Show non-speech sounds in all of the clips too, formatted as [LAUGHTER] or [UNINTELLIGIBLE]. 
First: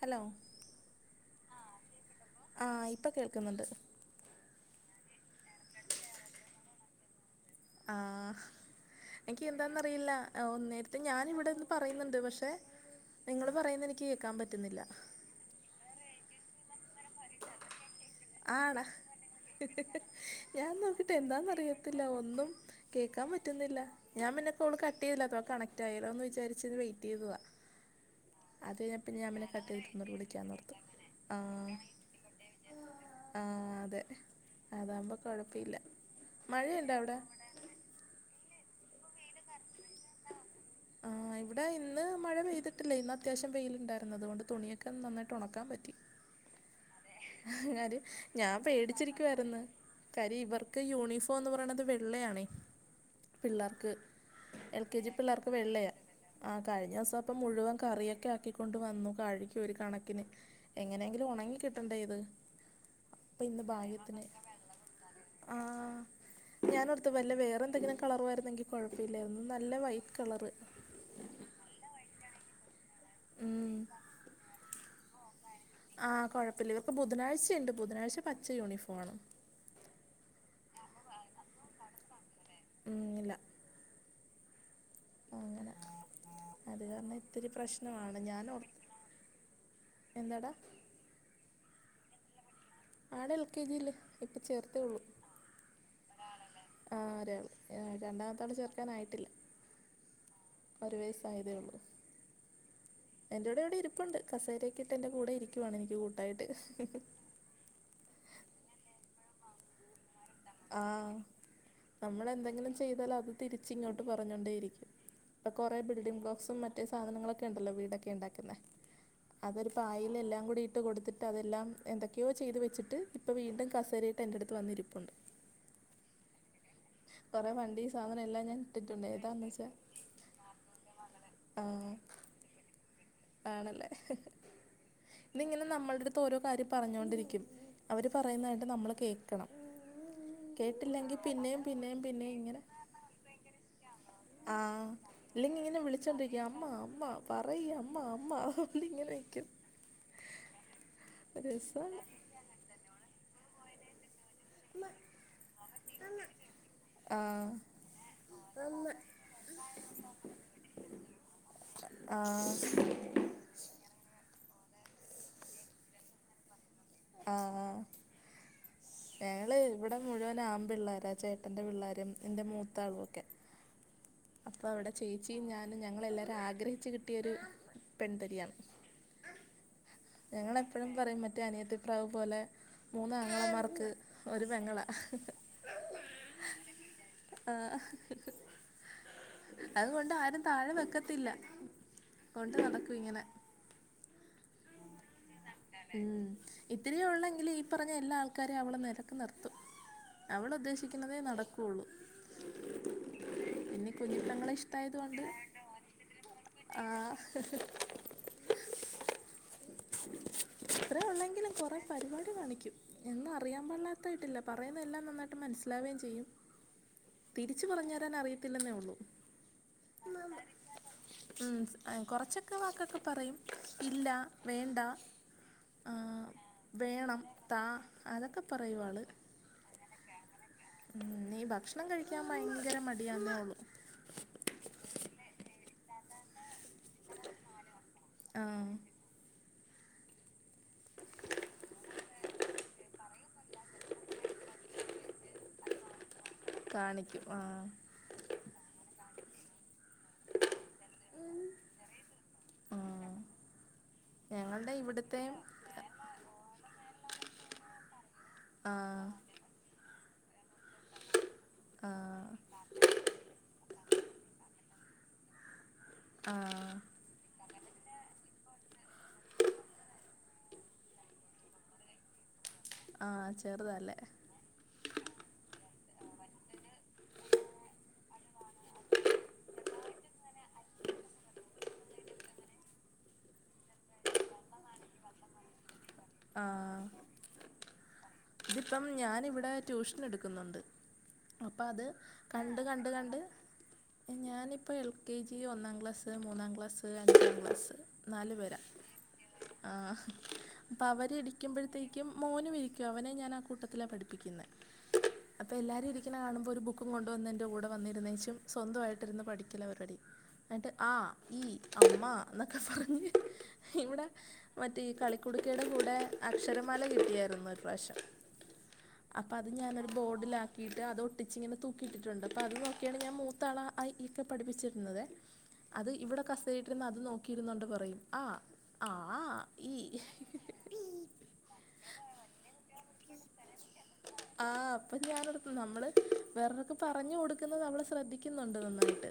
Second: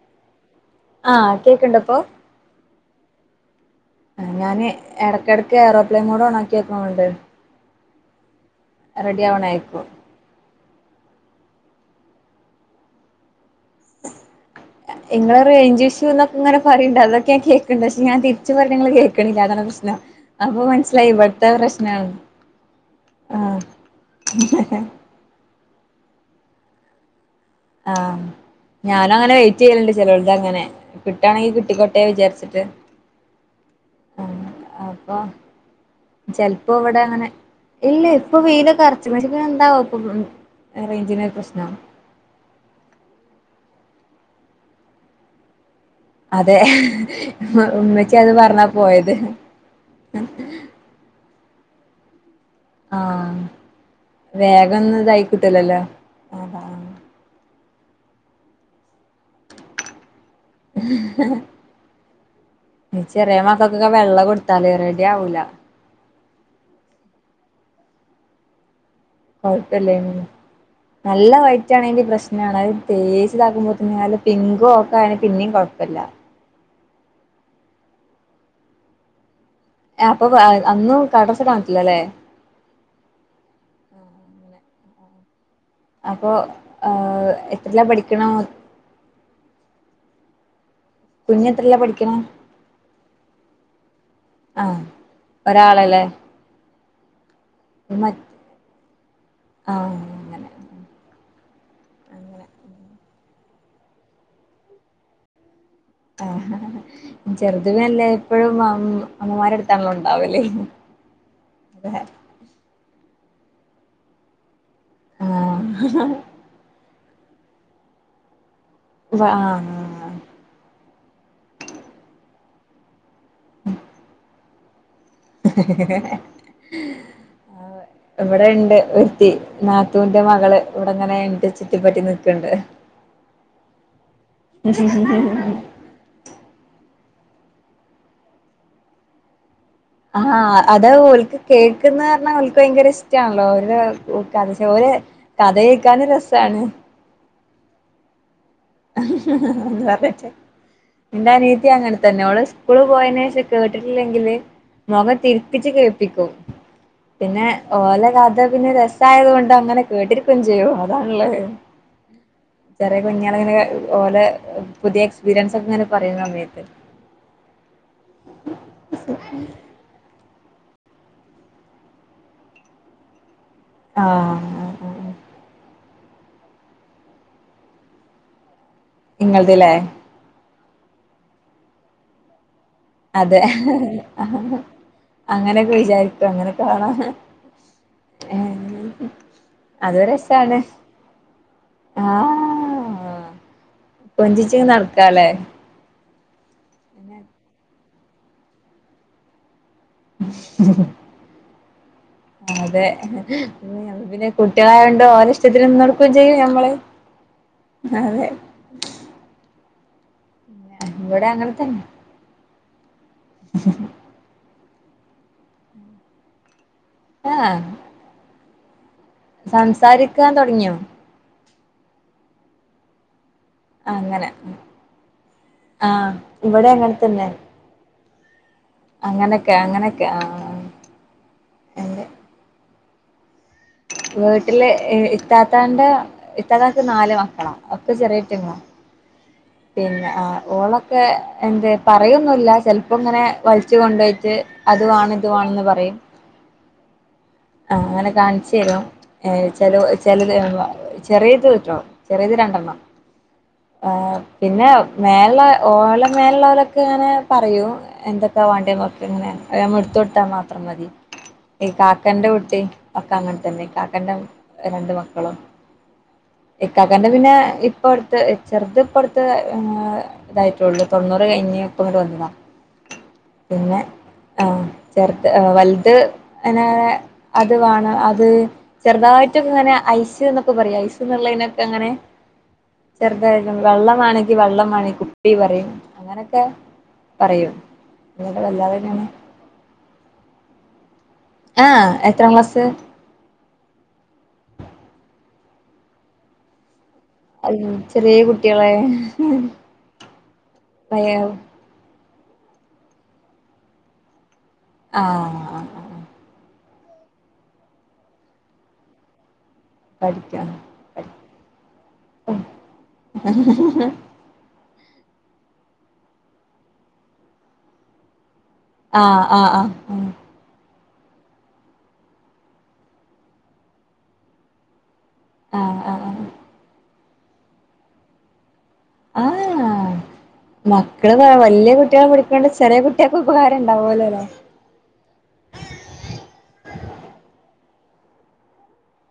Hello. ആഹ് കേക്ണ്ടപ്പൊ? ആഹ് ഇപ്പ കേൾക്ന്ന്ണ്ട്. അ ഞാന് എട്ക്കെട്ക്ക് ഏറോപ്ലെയിൻ മോഡോണാക്ക്യ [UNINTELLIGIBLE] ണ്ട്. ആഹ് ആവണായിരിക്കും ഇക്ക്യന്താന്നറിയില്ല. അ ഒന്നേരത്ത് ഞാനിവിടെന്ന് പറയ്ന്നുണ്ട് പക്ഷെ നിങ്ങള് പറയുന്ന എനിക്ക് കേക്കാ പറ്റുന്നില്ല. ഇങ്ങള് റെയ്ഞ്ച് ഇശ്യൂന്നൊക്ക ങ്ങനെ പറീണ്ട് അതൊകെ ഞ കേ ക്ണ്ട്. ക്ഷെ ഞാ തിര്ച്ചുപറി ആണാ ണങ്ങള് കേക്കണില്ല അതാണ് പ്രശ്നം. അപ്പൊ ഞാൻ മൻസ്ലായി ഇവട്ത്ത പ്രശ്ന കേക്കാപറ്റുന്നില്ല ഞാപിന്നെപ്പോ ണ്ട് കട്ടെയ്യില്ല അഥവാ കണക്ട് ആയല്ലോന്ന് വിചാരിച്ചത് വെയിറ്റെ യ്തതാ. ആഹ്. ഞാനങ്ങനെ ചെയ്തിട്ട് വെയിറ്റെയ്യല്ണ്ട് ഒന്നുകൂടി ചെലോൽതങ്ങനെ വിളിക്കാന്നോർത്തു കിട്ടാണെങ്കി കിട്ടിക്കോട്ടേ വിചാര്ച്ട്ട്. ആഹ് അതെ അതാമ്പൊ കൊഴപ്പില്ല. പെൽപ്പോവടങ്ങനെ ഇല്ല്യ ഇപ്പൊ വീനൊകർ [UNINTELLIGIBLE] ന്താവും പ്പം റേഞ്ചിനൊരു ആഹ് ഇവിടെ പ്രശ്നം. ഇന്ന് മഴ പെയ്തിട്ടില്ലേ ഇന്ന് അത്യാശ്യാം വെയിലിണ്ടായിരന്നത് കൊണ്ട് തുണിയൊക്കെ നന്നായിട്ട് ഉണക്കാൻ പറ്റി അതെ ങ്ങര് ഉമ്മച്ചി അത് ഞാൻ പറഞ്ഞാ പോയത് പേടിച്ചിരിക്കുവായിരന്ന് കാര്യം ഇവർക്ക് യൂണിഫോംന്ന് പറന്നത് വെള്ളയാണേ ആഹ് പിള്ളാർക്ക് വേഗം എൽ കെ ഒന്നും ജി ഇതായി പിള്ളാർക്ക് കിട്ടൂലല്ലോ വെള്ളയാ ആ അതാ ആഹ് കഴിഞ്ഞസം അപ്പം മുഴുവൻ കറിയൊക്കെ ആക്കിക്കൊണ്ട് വന്നു കഴുകി ഒരു കണക്കിന് എങ്ങനെയെങ്കിലും ഉണങ്ങി കിട്ടണ്ടേ ഇത് ചെറിയ അപ്പം ഇന്ന് മക്കക്കൊക്കെ വെള്ള ഭാഗ്യത്തിന് കൊടുത്തല് റെഡി ആവൂല. ഞാനടുത്ത് വല്ല വേറെ എന്തെങ്കിലും കളറുവഴിരുന്നെങ്കി കൊയ് കൊയപ്പലെനി നല്ല വെയ്റ്റാനാഗി പ്രശ് പിന്നെയാണ തേച് ഉം ഇതാക്കുമ്പോത്തിനും പിങ്ക് ഒക്കെ ആന്നെ പിന്നിം കൊയ് ആഹ് കൊയപ്പല്ല ഇത്പ്പോ ബുധനാഴ്ചണ്ട് ബുധനയിച്ച പച്ച യൂണിഫോ ആണ് ഏ അപ്പൊ അ അന്നും [UNINTELLIGIBLE] കാന്ച്ചില്ലല്ലേ ഉം ഇല്ല ആഹ് അങ്ങനെ അപ്പൊ അത് കാരണം ആഹ് ഇത്തിരി എത്രയിലാ പ്രശ്നമാണ് പഠിക്കണ ഞാൻ ഓർ എന്താടാ കുഞ്ഞത്രല്ല പഠിക്കിന്നേ ആടെ എൽ കെ ജില് ഇപ്പം ചേർത്തേ ആഹ് ഒള്ളു ഒരാളല്ലേ? ആഹ് ഒരാള് മറ്റ് രണ്ടാമത്തൊളെ ചേർക്കാനായിട്ടില്ല ആഹ്. അങ്ങനെ ഒരു വയസ്സ് ആയതേ ഉള്ളൂ അങ്ങനെ എന്റെ കൂടെ ഇവിടെ ഇരിപ്പുണ്ട് കസേരയക്കെ ഇട്ട് എന്റെ കൂടെ ഇരി [UNINTELLIGIBLE] എനിക്ക് കൂട്ടായിട്ട് ചെറുതുനല്ലേ എപ്പഴും അമ്മമരട്താണല്ലോ ഉണ്ടാവല് ആഹ് നമ്മള് എന്തെങ്കിലും ചെയ്താല് അത് തിരിച് ഇങ്ങോട്ട് പറഞ്ഞൊണ്ടേ ഇരിക്കും ഇപ്പൊ കൊറെേ ആഹ് ബിൽഡിംഗ് ബ്ലോക്സും മറ്റേ സാധനങ്ങളൊക്കെ ഉണ്ടല്ലോ വീടൊക്കെ ഉണ്ടാക്ന്ന അതൊ ആഹ് പായിലെല്ലാം കുടി ഇട്ട് കൊടുത്തിട്ട് അതെല്ലാം എന്തൊക്കെയോ ചെയ്ത് വെച്ചിട്ട് ഇപ്പൊ വീണ്ടും കസേരയിട്ട് എ്ന്റട് ത്ത് വന്നിരിപ്പുണ്ട് [INAUDIBLE] കൊറേ ആഹ് വണ്ടി സാധനം എല്ലാം ഇവിടെ ഞാൻ ഇണ്ട് ഇട്ടിട്ടുണ്ട് ഒര്ത്തി ഏതാന്ന് വെച്ചാ നാത്തുന്റെ മകള് ഇവിടെങ്ങനെ ഇന്റെ ആഹ് ചുറ്റിപ്പറ്റി നി കണ്ട്. ആണല്ലേ ഇതിങ്ങനെ നമ്മള്ട് ഓരോ കാര്യം പറഞ്ഞോണ്ടിരിക്കും അവര് പറയുന്നായിട്ട് നമ്മൾ കേക്കണം ഹ്ഹാആ അത കേട്ടില്ലെങ്കി ഓല്ക്ക് പിന്നെയും പിന്നെയും കേൾക്ന്നാർന്ന പിന്നെയും ഓല്ക് ഇങ്ങനെ ഭയങ്കര ഇഷ്ടണല്ലോ [UNINTELLIGIBLE] ആഹ് ഓല് ഇല്ലെങ്കി ഇങ്ങനെ വിളിച്ചോണ്ടിരിക്കും അമ്മ അമ്മ പറയി അമ്മ അമ്മ. ഇങ്ങനെ നിക്കും ഇന്റെ ഒരു അനിയത്തി അങ്ങനെ രസാണ് തന്നെ ഓൾ സ് ക്കൂൾ പോയേനേഷം ശേഷം കേട്ടിട്ടില്ലെങ്കില് മുഖം തിര്ഥിച് കേൾപ്പിക്കും. പിന്നെ ആഹ് ഓല കഥ പിന്നെ രസായതോണ്ട് അങ്ങനെ കേട്ടിരിക്കും ചെയ്യും അതാളെ. ആഹ്. അങ്ങനെ ഓലെ പുതിയ എക്സ്പീരിയൻസ് ഓകെങ്ങനെ പറീന സമയത്ത്. ആഹ് ആഹ് ഞാള് ഇവിടെ മുഴുവൻ ആം പിള്ളോര ചേട്ടന്റെ പിള്ളേരും എന്റെ മൂത്താളൊക്കെ. ആഹ്. അപ്പൊ അവിടെ ചേച്ചിയും ഞാനും ഞങ്ങളെല്ലാരും ആഗ്രഹിച്ചു കിട്ടിയൊരു പെൺതരിയാണ്. ഇങ്ങള്തലെ. ഞങ്ങളെപ്പയും പറയും മറ്റേ അനിയത്തി പ്രാവ് പോലെ. മൂന്ന് അതെ ആങ്ങളമാർക്ക് ഒരു പെങ്ങളാ ഹ്ഹഹ്. അങ്ങനെയൊക്കെ വിചാരിക്കും അങ്ങനെ കാണാം ആഹ് അത് അത്കൊണ്ട് ആരും രസാണ് താഴെ വെക്കത്തില്ല. കൊണ്ട് നടക്കും ഇങ്ങനെ. കൊഞ്ചിച് നടക്കല്ലേ? ഉം ഇത്തിരി ഒള്ളെങ്കില് ഈ പറഞ്ഞ എല്ലാ ആൾക്കാരെ അവള് നെലത് നിർത്തും. അവളുദ്ദേശിക്കണതേ നടക്കുള്ളു. അതെ പിന്നെ കുഞ്ഞിപ്പെങ്ങളെ ഇഷ്ടമായത് കുട്ട്യളായോണ്ട് കൊണ്ട് ഓര ഇഷ്ടത്തിന്ന് നിന്നൊട്ക്കും ചെയ്യും ഞമ്മള്. [UNINTELLIGIBLE] അതെ. ത്രെ ഇവിടെ അങ്ങനെ ഒള്ളെങ്കിലും കൊറെ തന്നെ പരിപാടി കാണിക്ക്യും. എന്നു അറിയാ പാടില്ലാതായിട്ടല്ല പറയുന്ന എല്ലാം നന്നായിട്ട് മനസ്സിലാവ്കേം ചെയ്യും. തിരിച്ചു പറഞ്ഞ് തരാൻ അറിയത്തില്ലെന്നേ ഉള്ളൂ. സംസാരിക്കാ തൊട്ങ്ങിയോ? ഉം ഏഹ് കൊറച്ചൊക്കെ വാക്കൊക്കെ പറയും ഇല്ല. അങ്ങനെ വേണ്ട ആഹ് ഇവിടെ അങ്ങനെ വേണം തന്നെ താ അതൊക്കെ പ പറയുവാള്. അങ്ങനൊക്കെ അങ്ങനൊക്കെ ആഹ് ഉം ഈ ഭക്ഷണം അതെ കഴിക്കാ ഭയങ്കര മടിയാന്നേ ഒള്ളു. വീട്ടില് ഇ ഇത്താത്താന്റെ ഇത്താത്തക്ക് നാല് മക്കളാ ഒക്കെ ചെറിയ്റ്റങ്ങളാ. ആ പിന്നെ ആ ഓളൊക്കെ എന്ത് പറയൊന്നുംല്ല ചെൽപ്പങ്ങനെ വൽച്ചു കൊണ്ടേയ്റ്റ്. അത്വാണ ഇത് വാണന്ന് പറയും. കാണിക്കു- ആഹ്ങ്ങനെ കാണിച്ചെരും ഏഹ് ചെലൊ ചെലത് ചെറിയത് റ്റോ ചെറിയത് രണ്ടെണ്ണം ആഹ് ആഹ് ഞങ്ങളുടെ ഇവിടുത്തെയും ഓള മേലുള്ളൊലൊക്കെ ഇങ്ങനെ പറയു എന്തൊക്കാ വേണ്ടേന്നൊക്കെ ആഹ് ഇങ്ങനെ അത് നമ്മ എടുത്തൊടുത്താ ത്താ മതി ഈ കാക്കെന്റെ ആഹ് കുട്ടി ഒക്ക അങ്ങൻതന്നെ ഇകാക്കന്റെ രണ്ടു മക്കളും ആഹ് ഇകാക്കൻ ത് പിന്നെ ഇപ്പോടുത്ത് ചെറുത് ഇപ്പടുത്ത് ട്ട് ഏഹ് ഇതായിട്ടുള്ളൂ തൊണ്ണൂറ് കഴിഞ്ഞ് ഇപ്പങ്ങട് വന്നതാ ആഹ് പിന്നെ ചെറുതാല്ലേ ആഹ് ചെറുത് ആ വലുത് അന്ന അത് വാണം അത് ചെറ്തായിട്ടൊങ്ങനെ ഐസ്ന്നൊക്കെ പറയും ഐസ്ന്നൊള്ളേനൊക്കെ ങ്ങനെ ചെറുതായിരിക്കും വെള്ളം വാണങ്കി വെള്ളം വേണേ കുപ്പി പറയും അങ്ങനൊക്കെ ആഹ് പറയും അല്ലാതെ വല്ലാതെ ഇതിപ്പം അങ്ങനെ ഞാനിവിടെ ട്യൂഷനെടുക്കുന്നുണ്ട് അപ്പ അത് ആഹ് എത്രാം കണ്ട് ക്ലാസ് കണ്ട് കണ്ട് ഞാനിപ്പോ എൽ കെ ജി ഒന്നാം ക്ലാസ് മൂന്നാം ക്ലാസ്സ് അഞ്ചാം ക്ലാസ്സ് ചെറിയ നാല് പേരാ കുട്ടികളെ ആഹ് അപ്പവര് ആഹ് ഇരിക്കുമ്പഴത്തേ ക്കും മോനുവിരിക്കും അവനെ ഞാനാ കൂട്ടത്തിലാ പഠിപ്പിക്കുന്നെ അപ്പ എല്ലാരും ഇരി ആഹ് ക്കണ കാണുമ്പോ ഒരു ബുക്കും കൊണ്ടുവന്ന് എൻ്റെ കൂട വന്നിരുന്നേച്ചും സ്വന്തവായിട്ടിര്ന്ന് പഠിക്കല പരുപാടി പഠിക്കാണ് എന്നിട്ട് ആ ഈ അമ്മന്നക്കെ പറഞ്ഞ് ഇവിടെ മറ്റേ ഈ കളിക്കുടുക്കേട കൂടെ അക്ഷരമാല കിട്ടിയാരുന്നു ഈ പ്രാവശ്യം ആഹ് അപ്പത് ആഹ് ആഹ് ഞാനൊരു ബോർഡിലാക് ക്കീട്ട് അത് ഒട്ടിച്ച്ങ്ങനെ തൂക്കിട്ടിട്ടുണ്ട് അപ്പൊ അത് നോക്ക്യാണ് ഞാൻ മൂത്താള അ ഈ ക്കെ പഠിപ്പിച്ചിരുന്നതെ ആഹ് അത് ആഹ് ഇവിടെ ആഹ് കസേരയിട്ടിര്ന്ന് അത് നോക്കിയിരുന്നോണ്ട് പറയും അ ആ ഈ ആഹ് മക്കള് വ വല്യ കുട്ട്യളെ പഠിക്കാണ്ട് ചെറിയ കുട്ട്യക്കുപകാരം ഉണ്ടാകുവല്ലേ ആഹ് അപ്പൊ ഞാനോർത്തു നമ്മള് വേറൊരാക്ക് പറഞ്ഞു കൊടുക്കുന്നത് അവള് ശ്രദ്ധിക്കുന്നൊണ്ട് നന്നായിട്ട്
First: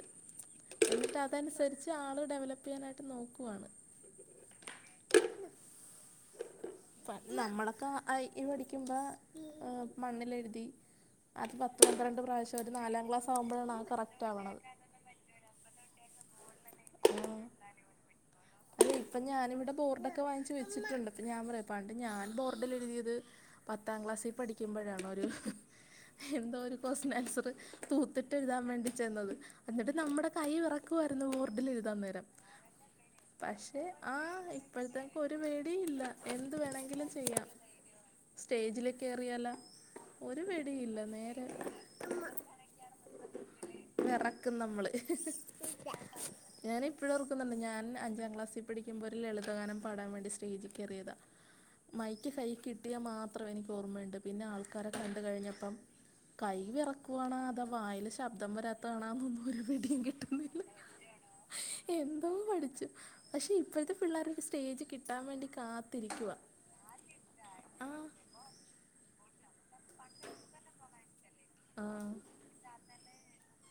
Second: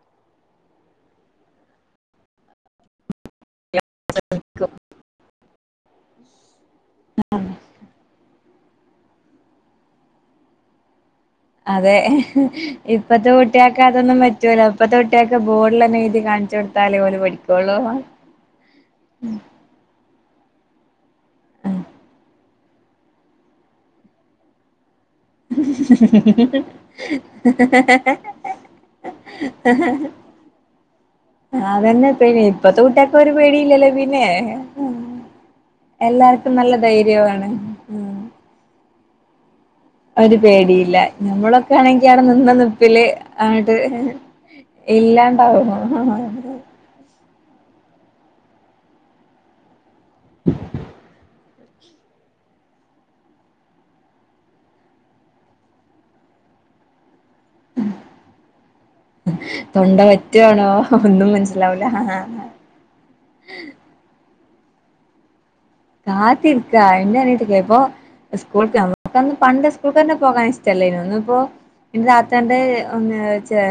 എന്നിട്ട് അതനുസരിച്ച് ആള് ഡെവലപ്പ് ചെയ്യാനായിട്ട് നോക്കുവാ [UNINTELLIGIBLE] പൺ നമ്മളൊക്കെ ആ ഈ പടിക്കുമ്പ ഏഹ് മണ്ണിലെഴുതി അത് പത്ത് അതെ പന്ത്രണ്ട് പ്രാവശ്യം ഒരു നാലാം ക്ലാസാവുമ്പോഴാണ് അത് കറക്റ്റ് ആവണത് ഇപ്പഴത്തെ കുട്ട്യക്ക് ബോർഡിലന്നെഴുതി കാണിച്ചു കൊടുത്താലേ ഓല് പഠിക്കൊള്ളൂ പ്പം ഞാനിവിടെ ബോർഡൊക്കെ വാങ്ങിച്ച് വെച്ചിട്ടുണ്ട് പ്പ ഞാൻ പറയു പണ്ട് ഞാൻ ബോർഡിൽ എഴുതിയത് പത്താം ക്ലാസ്സി പഠിക്കുമ്പോഴാണന്ന് എന്തോ ഒരു കോസ് നാൻസറ് തൂത്തിട്ടെഴുതാൻ വേണ്ടി ചെന്നത് എന്നിട്ട് നമ്മുടെ കൈ വെറക്കുവാരുന്നു ബോർഡിൽ അതന്നെ എഴുതാന്നേരം പേടി ഇപ്പത്തെ കുട്ട്യാക്ക് ഒരു പക്ഷേ പേടിയില്ലല്ലോ പിന്നെ ആഹ് ഇപ്പഴത്താക്കൊരു പേടീല്ല എല്ലാർക്കും എന്ത് നല്ല വേണെങ്കിലും ധൈര്യവാണ് ചെയ്യാം ഉം സ്റ്റേജിലേക്കേറിയാലാ ഒരു പേടീല്ല ഞമ്മളൊക്കെ ആണെങ്കി അവിടെ നിന്ന നിപ്പില് ആട് വിറക്കും ഇല്ലാണ്ടാവു ഹഹഹ ഞാനിപ്പോഴോർക്കുന്നുണ്ട് ഞാൻ അഞ്ചാം ക്ലാസി പടിക്കുമ്പോ ഒരു ലളിതഗാനം പാടാൻ വേണ്ടി സ്റ്റേജി കേറിയത മൈക്ക് കൈ കിട്ടിയ മാത്രം എനിക്ക് ഓർമണ്ട് പിന്നെ ആൾക്കാരെ കണ്ട് കഴിഞ്ഞപ്പം കൈ വെറക്കുവാണാതാ വായില് ശബ്ദം വരാത്ത ന്താണന്നൊന്നും ഒരുപിടീം തൊണ്ട കിട്ടുന്നില്ല വറ്റാണോ ഒന്നും മനസ്സിലാവൂല എന്തോ പഠിച്ചു പക്ഷെ ഇപ്പോഴത്തെ പിള്ളേരൊരു സ്റ്റേജ് കിട്ടാൻ വേണ്ടി കാ കാത്തിര്ക്കാ എന്റനീത്തിക്കെപ്പോ സ്കൂൾക്ക് വക്കന്ന് പണ്ട് സ്കൂൾക്കന്നെ പോകാൻ ഇഷ്ടല്ലേനു ഇന്നിപ്പോ ആ എന്റെ താത്താന്റെ ഒന്ന്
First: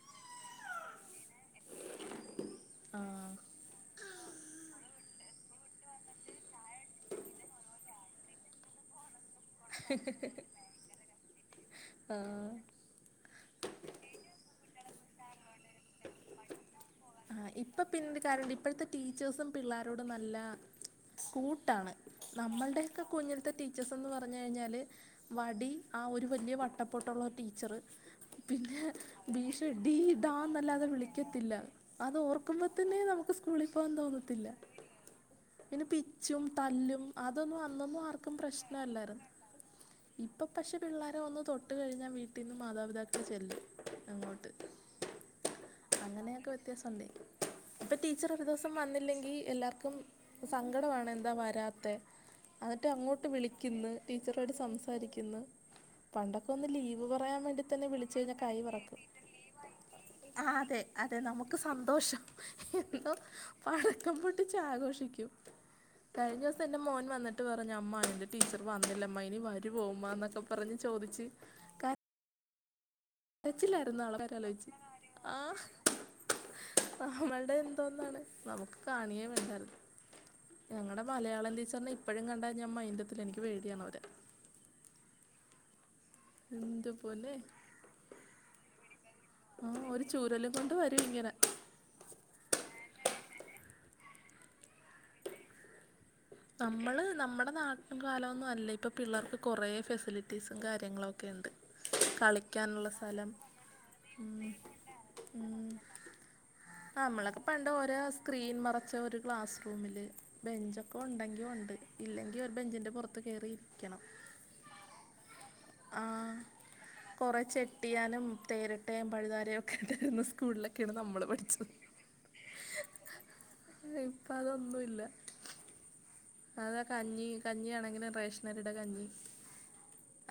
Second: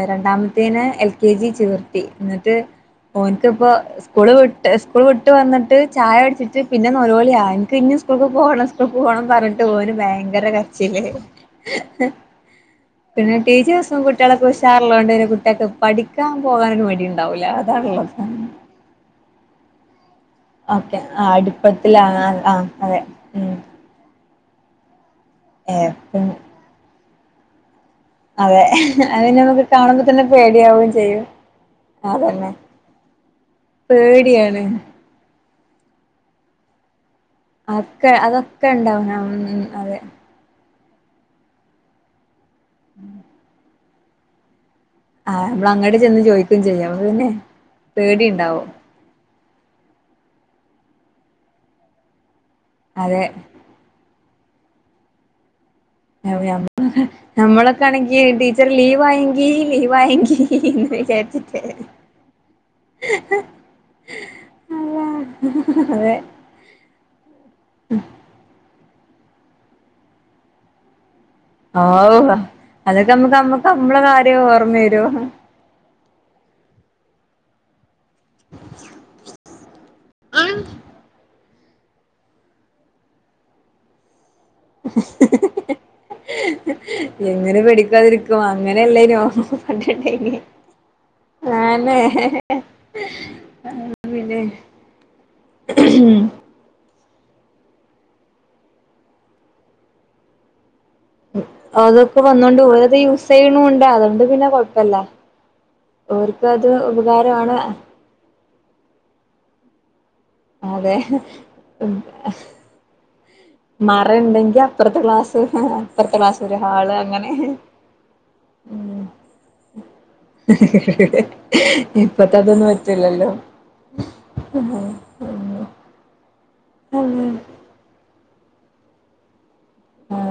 രണ്ടാമത്തേന് എൽ കെ ജി ചേർത്തി എന്നിട്ട് ആ ഓന്ക്കിപ്പോ സ്കൂൾ വിട്ട് സ്കൂൾ വിട്ട് വന്നിട്ട് ചായടിച്ചിട്ട് പിന്നെ ന്നൊളോളിയാ എനിക്ക് ഇി സ്കൂൾക്ക് പോണം സ്കൂൾ പോണം പറഞ്ഞിട്ട് ഒരു ഭയങ്കര കരിചില ആ പിന്നെ ടീച്ചേഴ്സും കുട്ടികളക്കെ ഉഷാറുള്ളതോണ്ട്ന്നെ കുട്ടികൾെ പഠിക്കാൻ പോകാനൊ മടി ഉണ്ടാവില്ലേ ഇപ്പപ്പോ പിന്ന കാരണംണ്ട് ഇപ്പോഴത്തെ ടീച്ചേഴ്സും പിള്ളേരോടും നല്ല ഓക്കെ ആ കൂട്ടാണ് അടുപ്പത്തിലാണ് ആ അതെ നമ്മളുടെൊക്കെ ഉം കുഞ്ഞിൽത്തെ ടീച്ചസ്ന്ന് പറഞ്ഞു കഴിഞ്ഞാല് വടി ആ ഒരു ഏ വലിയ വട്ടപ്പോട്ടുള്ള ടീച്ചറ് അതെ പിന്നെ അത് പിന്നെ നമുക്ക് ഭീഷണ ഡി കാണുമ്പോ തന്നെ ഡാന്നല്ലാതെ പേടിയാവുകയും ചെയ്യും വിളിക്കത്തില്ല അത് അതന്നെ ഓർക്കുമ്പോ തന്നെ നമുക്ക് സ്കൂളിൽ പോകാൻ തോന്നത്തില്ല പേടിയാണ് പിന്നെ പിച്ചും തല്ലും അതൊന്നും വന്നൊന്നും അതൊക്കെ ആർക്കും അതൊക്കെ ഉണ്ടാവും പ്രശ്നല്ലായിരുന്നു ഉം അതെ ഇപ്പൊ പക്ഷെ പിള്ളോര ഒന്ന് തൊട്ട് കഴിഞ്ഞാ വീട്ടിൽന്ന് മാതാപിതാക്കക്ക് ചെല്ലു അങ്ങോട്ട് ആഹ് മ്മള് അങ്ങട് ചെന്ന് ചോദിക്കുകയും ചെയ്യും അപ്പൊ ടീച്ചർ ഒരു ദിവസം വന്നിലെങ്കി എല്ലർക്കും സങ്കട എന്താ വരാത്തെ എന്നിട്ട് അതെ അങ്ങോട്ട് വി ളിക്ക്ന്ന് ടീച്ചറോട് സംസാരിക്കുന്നു പണ്ടൊക്കെ ഒന്ന് ലീവ് പറയാൻ വേണ്ടി നമ്മളൊക്കെ തന്നെ വിളിച്ച ആണെങ്കി കഴിഞ്ഞാൽ കൈ ടീച്ചർ വെറക്കും ലീവ് ആയെങ്കി ലീവ് ആയെങ്കി എന്ന് വിചാരിച്ചിട്ട് സന്തോഷം എന്നോ പടക്കം പൊട്ടിച്ച ആഘോഷിക്കും ഉം അതെ എന്റെ മോൻ വന്നിട്ട് പറഞ്ഞഞ് അമ്മ അന്റെ ടീച്ചർ വന്നില്ലമ്മ ഇനി വരുമോ മന്നൊക്കെ പറഞ് ചോദിച്ചു ഓ അതൊക്കെ നമ്മക്ക്മ്മക്ക്മ്മളെ കരച്ചിലായിരുന്നു ആൾക്കാര് കാര്യം ആലോചിച്ച് ഓർമ്മ വരും ആ നമ്മളുടെ നമുക്ക് കാണിയേ വേണ്ടാല ഞങ്ങളുടെ മലയാളം ടീച്ചറിന ഇപ്പോഴും കണ്ടാ ഞൻ മൈൻറെത്തി എനിക്ക് വേടിയണ അവരെ [INAUDIBLE] എന്ത് പോലെ എങ്ങനെ പെടിക്കാതിരിക്കും അങ്ങനെ എല്ലായിനോ ചുരലും കൊണ്ട് വരും ഇങ്ങനെ ആന്നേ നമ്മള് നമ്മുടെ നാട്ടൻ കാലംന്നും അല്ല ഇപ്പ പിള്ളർക്ക് കൊറെേ ഫെസിലിറ്റീസും കാര്യങ്ങളൊക്കെ ഉണ്ട് അതൊക്കെ വന്നോണ്ട് കളിക്കാനുള്ള ഓരത് യൂസ് സ്ഥലം ചെയ്യണണ്ട് അതുകൊണ്ട് പിന്നെ കൊഴപ്പല്ല ഉ ഓർക്ക് അത് നമ്മളൊക്കെ ഉപകാരമാണ് പണ്ട ഓരോ സ്ക്രീൻ മറച്ച ഒരു ക്ലാസ് റൂമില് അതെ ബെഞ്ച്ക്കെ ഉണ്ടെങ്കിലും ഉണ്ട് ഇല്ലെങ്കിൽ ഒരു ബെഞ്ചിന്റെ പുറത്ത് ഒത്ത് കയറി ഇരിക്കണം മറുണ്ടെങ്കി അപ്പുറത്തെ ക്ലാസ് അപ്പറത്തെ ക്ലാസ് ഒരു ഹാള് അങ്ങനെ ട്ടിയാനും ഉം തേരട്ടയും പഴുതാരയും ഒക്കെ ഉണ്ടായിരുന്ന സ്കൂളിലൊക്കെയാണ് നമ്മള് പഠിച്ചത് പത്ത അതൊന്നും പറ്റില്ലല്ലോ ഇപ്പ അതൊന്നുല്ല്യ. അതാ കഞ്ഞി കഞ്ഞിഅണെങ്കിലും റേഷനരിടെ കഞ്ഞി.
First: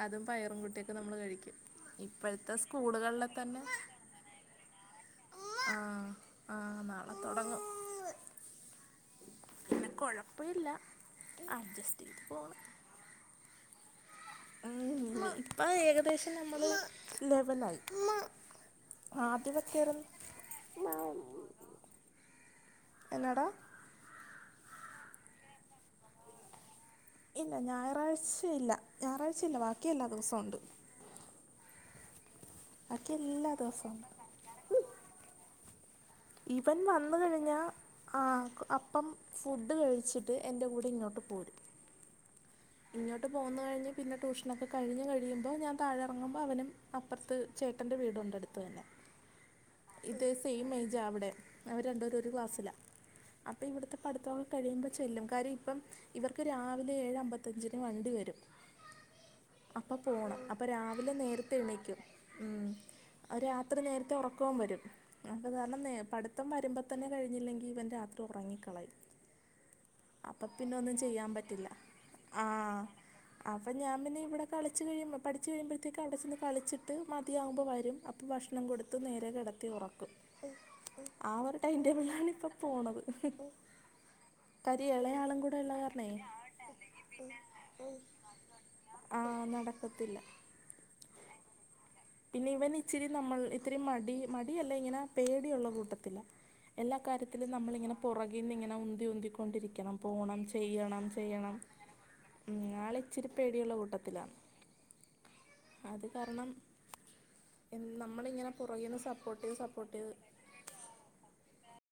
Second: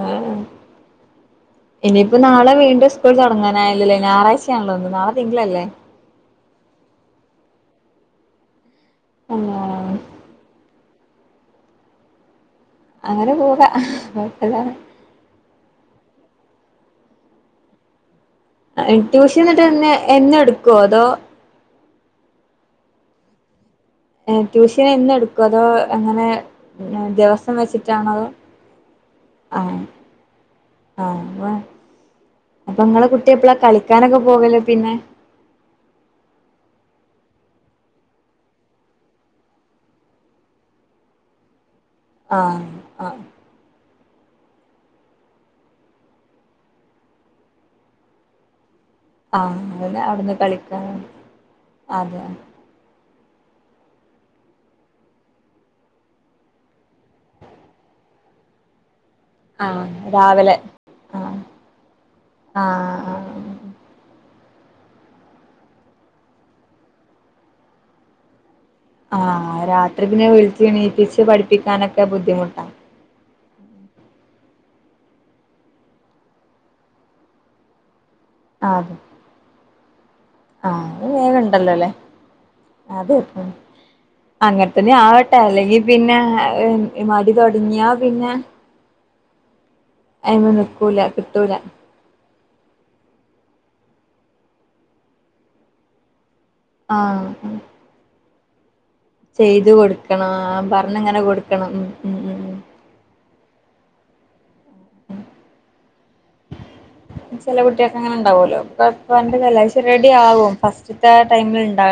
അതും പയറും കൂട്ടിയൊക്കെ നമ്മള് കഴിക്കും. ഇനിയിപ്പ നാളെ ഇപ്പോഴത്തെ വീണ്ടും സ്കൂൾ സ്കൂളുകളിലെ തന്നെ തുടങ്ങാനായല്ലല്ലേ ഞായറാഴ്ചയാണല്ലോന്ന് നാളെതിങ്കളല്ലേ? ആഹ് ആഹ് നാളെ തോടങ്ങും. പിന്നെ കുഴപ്പില്ല അഡ്ജസ്റ്റ് ചെയ്ത് പോണ്. അങ്ങനെ പോക ഇപ്പ ഏകദേശം നമ്മള് ലെവലായി. ട്യൂഷൻ ആദ്യ എന്നിട്ട് എന്നെ എന്നും എടുക്കുവോ അതോ [UNINTELLIGIBLE] എന്നാടാ? ട്യൂഷൻ എന്നും എടുക്കോ അതോ എങ്ങനെ? ഇല്ല ഞായറാഴ്ച ഇല്ല ഞായറാഴ്ച ഇല്ല ആഹ് ബാക്കിയല്ലാ ദിവസൊ ഉണ്ട്. ആഹ് അപ്പൊ നീങ്ങടെ ബാക്കി കുട്ടി എല്ലാ എപ്പഴാ ദിവസവും ഉണ്ട് കളിക്കാനൊക്കെ പോകല് പിന്നെ? ഇവൻ വന്ന് കഴിഞ്ഞാ- ആഹ് അപ്പം ഫുഡ് കഴിച്ചിട്ട് എന്റെ കൂടെ ഇങ്ങോട്ട് പോരും. ആഹ്. ആഹ് ഇങ്ങോട്ട് പോന്ന് കഴിഞ്ഞ് പിന്നെ ട്യൂഷനക്കെ കഴിഞ്ഞ് കഴിയുമ്പോൾ ഞാൻ താഴെറങ്ങുമ്പൾ അവനും അപ്പുറത്ത്- ചേട്ടൻ്റെ വീടുണ്ട് അടുത്തു തന്നെ ആഹ് അവന് ഇതെ അവിടുന്ന് സെയിം കളിക്കാൻ ഏജാ അവിടെ അവര് രണ്ടെരും അതെ ഒരു ക്ലാസ്സില അപ്പൊ ഇവിടുത്തെ പഠത്തൊക്കെ കഴിയുമ്പോ ചെല്ലും കാര്യം ഇപ്പം ഇവർക്ക് രാവിലെ ഏഴ് അമ്പത്തി- ത്തഞ്ചിന് വണ്ടി വരും ആഹ് അപ്പ പോണം രാവിലെ അപ്പ രാവിലെ ആഹ് നേരത്തെ എണക്കും ഉം ആഹ് ആഹ് രാത്രി നേരത്തെ ഒറക്കോം വരും കാരണം പഠിത്തം വരുമ്പോ തന്നെ കഴിഞ്ഞില്ലെങ്കിൽ ഇവൻ രാത്രി ഉറങ്ങിക്കളായും ആഹ് രാത്രി പിന്നെ വിളിച്ച് എണീപ്പിച്ച് ചെയ്യാൻ പഠിപ്പിക്കാനൊക്കെ ബുദ്ധിമുട്ടാ അപ്പ ഞാൻ പിന്നെ ഇവിടെ കളിച്ച്ഴിയുമ്പോ പഠിച്ച് കഴിയുമ്പഴത്തേക്ക് അവിടെ ചെന്ന് കളിച്ചിട്ട് മതിയാവുമ്പോ വരും ത്ത് ഭക്ഷണം അതെ കൊടുത്ത് നേരെ കെടത്തി ഒറക്കും ആഹ് അത് വേഗം ആഹ് ഒരു ഉണ്ടല്ലോ ടൈം അല്ലേ ടേബിളിലാണ് ഇപ്പൊ പോണത് അത് അങ്ങനെ തന്നെ കര്യം ആവട്ടെ ഇളയാളും കൂടെ ഉള്ള അല്ലെങ്കിൽ കാരണേ പിന്നെ [UNINTELLIGIBLE] മടി തോടങ്ങിയ പിന്നെ ആ നടക്കത്തില്ല അയി്മ നിക്കൂല ട്ടൂല പിന്നെ ഇവൻ ഇച്ചിരി നമ്മൾ ഇത്തിരി മടി മടിയല്ലേ ഇങ്ങനെ പേടിയുള്ള കൂട്ടതില എല്ലാ കാര്യത്തിലും ആഹ് നമ്മളിങ്ങനെ പുറകന്ന് ഇങ്ങനെ ഉന് ചെയ്ത് തൂന്തികൊണ്ടിരിക്കണം പോണം കൊടുക്കണം ചെയ്യണം പറഞ്ഞിങ്ങനെ ചെയ്യണം കൊടുക്കണം ഉം ഉം ഞാളെ ഇച്ചിരിപ്പേടിയുള്ള കൂട്ടത്തിലാ അത് കാരണം ചില കുട്ടികൾക്കെ അങ്ങനെ നമ്മളിങ്ങനെ ഉണ്ടാവുല്ലോ പുറകിന്ന് സപ്പോർട്ട് ചെയ്ത് ഇപ്പന്റെവശ് സപ്പോർട്ട് റെഡി ചെയ്ത് ആകും ഫസ്റ്റ്തെ ആ ടൈമിൽ ഉണ്ടാ